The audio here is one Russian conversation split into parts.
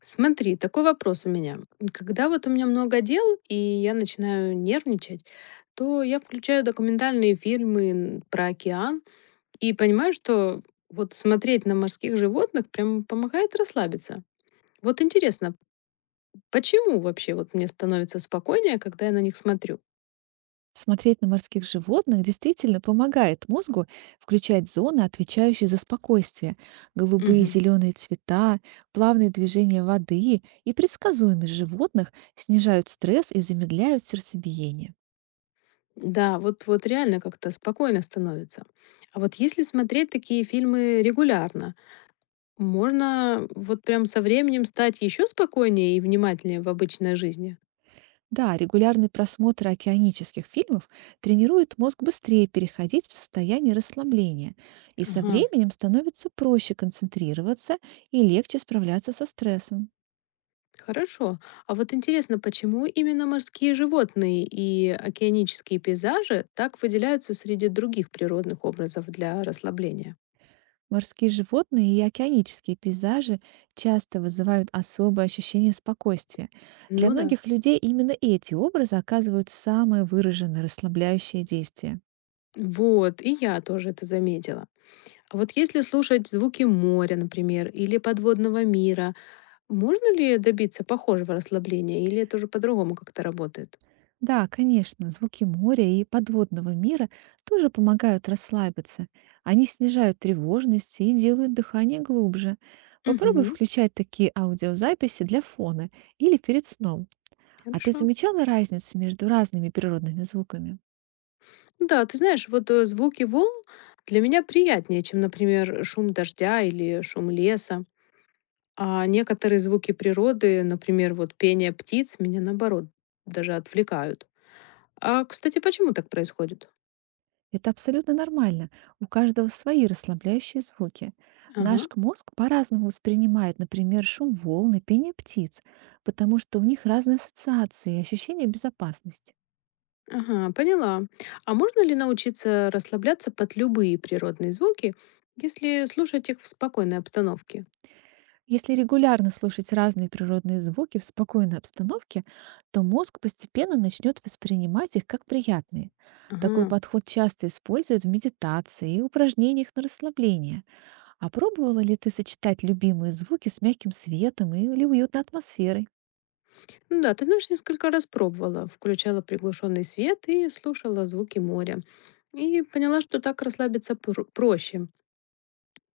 Смотри, такой вопрос у меня. Когда вот у меня много дел, и я начинаю нервничать, то я включаю документальные фильмы про океан и понимаю, что вот смотреть на морских животных прям помогает расслабиться. Вот интересно, почему вообще вот мне становится спокойнее, когда я на них смотрю? Смотреть на морских животных действительно помогает мозгу включать зоны, отвечающие за спокойствие. Голубые и Мгм. зеленые цвета, плавные движения воды и предсказуемость животных снижают стресс и замедляют сердцебиение. Да, вот, вот реально как-то спокойно становится. А вот если смотреть такие фильмы регулярно, можно вот прям со временем стать еще спокойнее и внимательнее в обычной жизни? Да, регулярный просмотр океанических фильмов тренирует мозг быстрее переходить в состояние расслабления, и со Ага, временем становится проще концентрироваться и легче справляться со стрессом. хорошо. А вот интересно, почему именно морские животные и океанические пейзажи так выделяются среди других природных образов для расслабления? Морские животные и океанические пейзажи часто вызывают особое ощущение спокойствия. Для Ну да. многих людей именно эти образы оказывают самое выраженное расслабляющее действие. Вот, и я тоже это заметила. А вот если слушать звуки моря, например, или подводного мира, можно ли добиться похожего расслабления, или это уже по-другому как-то работает? Да, конечно, звуки моря и подводного мира тоже помогают расслабиться. Они снижают тревожность и делают дыхание глубже. Попробуй Угу, включать такие аудиозаписи для фона или перед сном. А ты хорошо. замечала разницу между разными природными звуками? Ну да, ты знаешь, вот, звуки волн для меня приятнее, чем, например, шум дождя или шум леса. А некоторые звуки природы, например, вот пение птиц, меня наоборот даже отвлекают. А, кстати, почему так происходит? Это абсолютно нормально. У каждого свои расслабляющие звуки. Ага, Наш мозг по-разному воспринимает, например, шум волн и пение птиц, потому что у них разные ассоциации и ощущения безопасности. ага, поняла. А можно ли научиться расслабляться под любые природные звуки, если слушать их в спокойной обстановке? Если регулярно слушать разные природные звуки в спокойной обстановке, то мозг постепенно начнет воспринимать их как приятные. Такой Ага. подход часто используют в медитации и упражнениях на расслабление. А пробовала ли ты сочетать любимые звуки с мягким светом или уютной атмосферой? Ну да, ты знаешь, несколько раз пробовала. Включала приглушенный свет и слушала звуки моря. И поняла, что так расслабиться проще.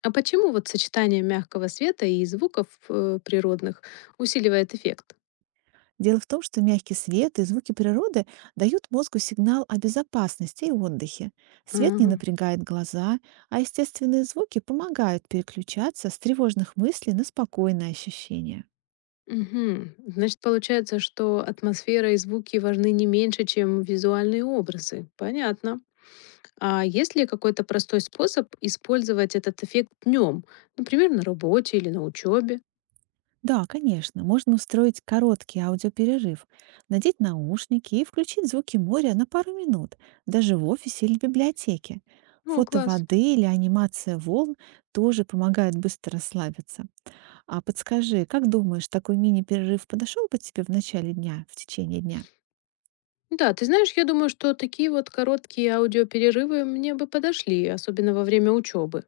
А почему вот сочетание мягкого света и звуков природных усиливает эффект? Дело в том, что мягкий свет и звуки природы дают мозгу сигнал о безопасности и отдыхе. Свет не Ага. напрягает глаза, а естественные звуки помогают переключаться с тревожных мыслей на спокойные ощущения. Мгм. Значит, получается, что атмосфера и звуки важны не меньше, чем визуальные образы. Понятно. А есть ли какой-то простой способ использовать этот эффект днем? Например, на работе или на учебе? Да, конечно, можно устроить короткий аудиоперерыв, надеть наушники и включить звуки моря на пару минут, даже в офисе или библиотеке. О, Фото класс. воды или анимация волн тоже помогают быстро расслабиться. А подскажи, как думаешь, такой мини-перерыв подошел бы тебе в начале дня, в течение дня? Да, ты знаешь, я думаю, что такие вот короткие аудиоперерывы мне бы подошли, особенно во время учебы.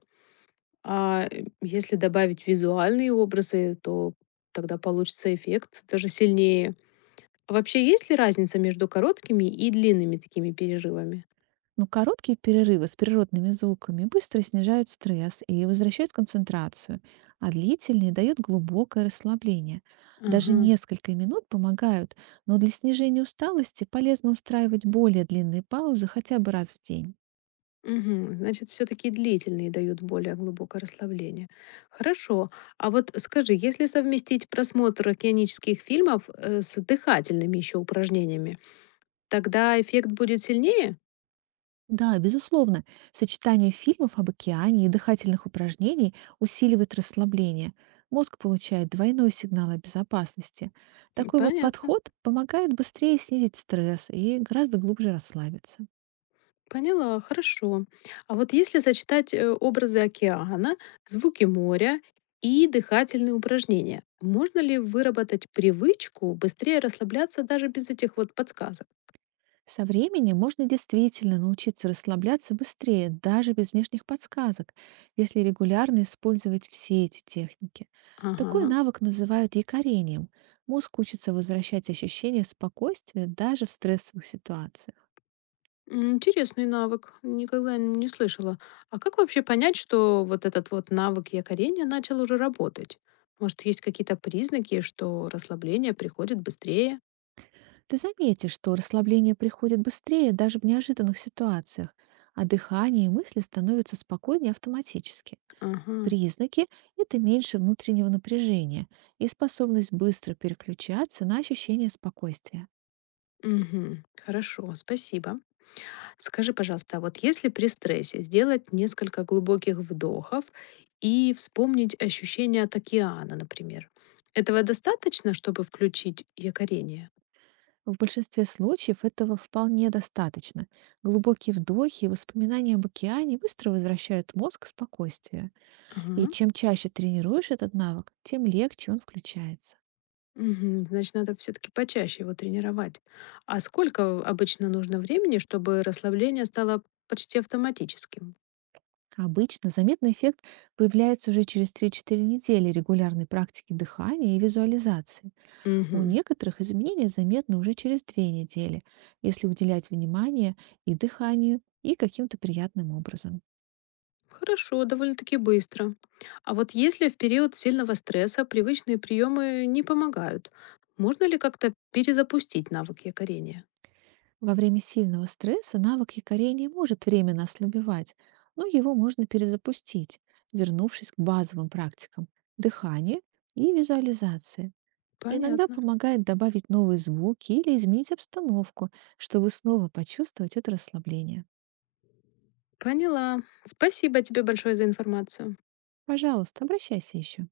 А если добавить визуальные образы, то тогда получится эффект даже сильнее. А вообще, есть ли разница между короткими и длинными такими перерывами? Ну, короткие перерывы с природными звуками быстро снижают стресс и возвращают концентрацию, а длительные дают глубокое расслабление. Даже Ага. несколько минут помогают, но для снижения усталости полезно устраивать более длинные паузы хотя бы раз в день. Мгм. Значит, все-таки длительные дают более глубокое расслабление. Хорошо. А вот скажи, если совместить просмотр океанических фильмов с дыхательными еще упражнениями, тогда эффект будет сильнее? Да, безусловно, сочетание фильмов об океане и дыхательных упражнений усиливает расслабление. Мозг получает двойной сигнал о безопасности. М, Такой вот понятно. подход помогает быстрее снизить стресс и гораздо глубже расслабиться. Поняла, хорошо. А вот если сочетать образы океана, звуки моря и дыхательные упражнения, можно ли выработать привычку быстрее расслабляться даже без этих вот подсказок? Со временем можно действительно научиться расслабляться быстрее, даже без внешних подсказок, если регулярно использовать все эти техники. Такой Ага. навык называют якорением. Мозг учится возвращать ощущение спокойствия даже в стрессовых ситуациях. М, интересный навык. Никогда не слышала. А как вообще понять, что вот этот вот навык якорения начал уже работать? Может, есть какие-то признаки, что расслабление приходит быстрее? Ты заметишь, что расслабление приходит быстрее даже в неожиданных ситуациях, а дыхание и мысли становятся спокойнее автоматически. Ага. Признаки– это меньше внутреннего напряжения и способность быстро переключаться на ощущение спокойствия. Мгм. Хорошо, спасибо. Скажи, пожалуйста, а вот если при стрессе сделать несколько глубоких вдохов и вспомнить ощущения от океана, например, этого достаточно, чтобы включить якорение? В большинстве случаев этого вполне достаточно. Глубокие вдохи и воспоминания об океане быстро возвращают мозг к спокойствию. И Ага. чем чаще тренируешь этот навык, тем легче он включается. Мгм. Значит, надо все-таки почаще его тренировать. А сколько обычно нужно времени, чтобы расслабление стало почти автоматическим? Обычно заметный эффект появляется уже через 3-4 недели регулярной практики дыхания и визуализации. У Мгм. некоторых изменения заметны уже через 2 недели, если уделять внимание и дыханию, и каким-то приятным образом. Хорошо, довольно-таки быстро. А вот если в период сильного стресса привычные приемы не помогают, можно ли как-то перезапустить навык якорения? Во время сильного стресса навык якорения может временно ослабевать, но его можно перезапустить, вернувшись к базовым практикам дыхания и визуализации. Иногда Понятно. помогает добавить новые звуки или изменить обстановку, чтобы снова почувствовать это расслабление. Поняла. Спасибо тебе большое за информацию. Пожалуйста, обращайся еще.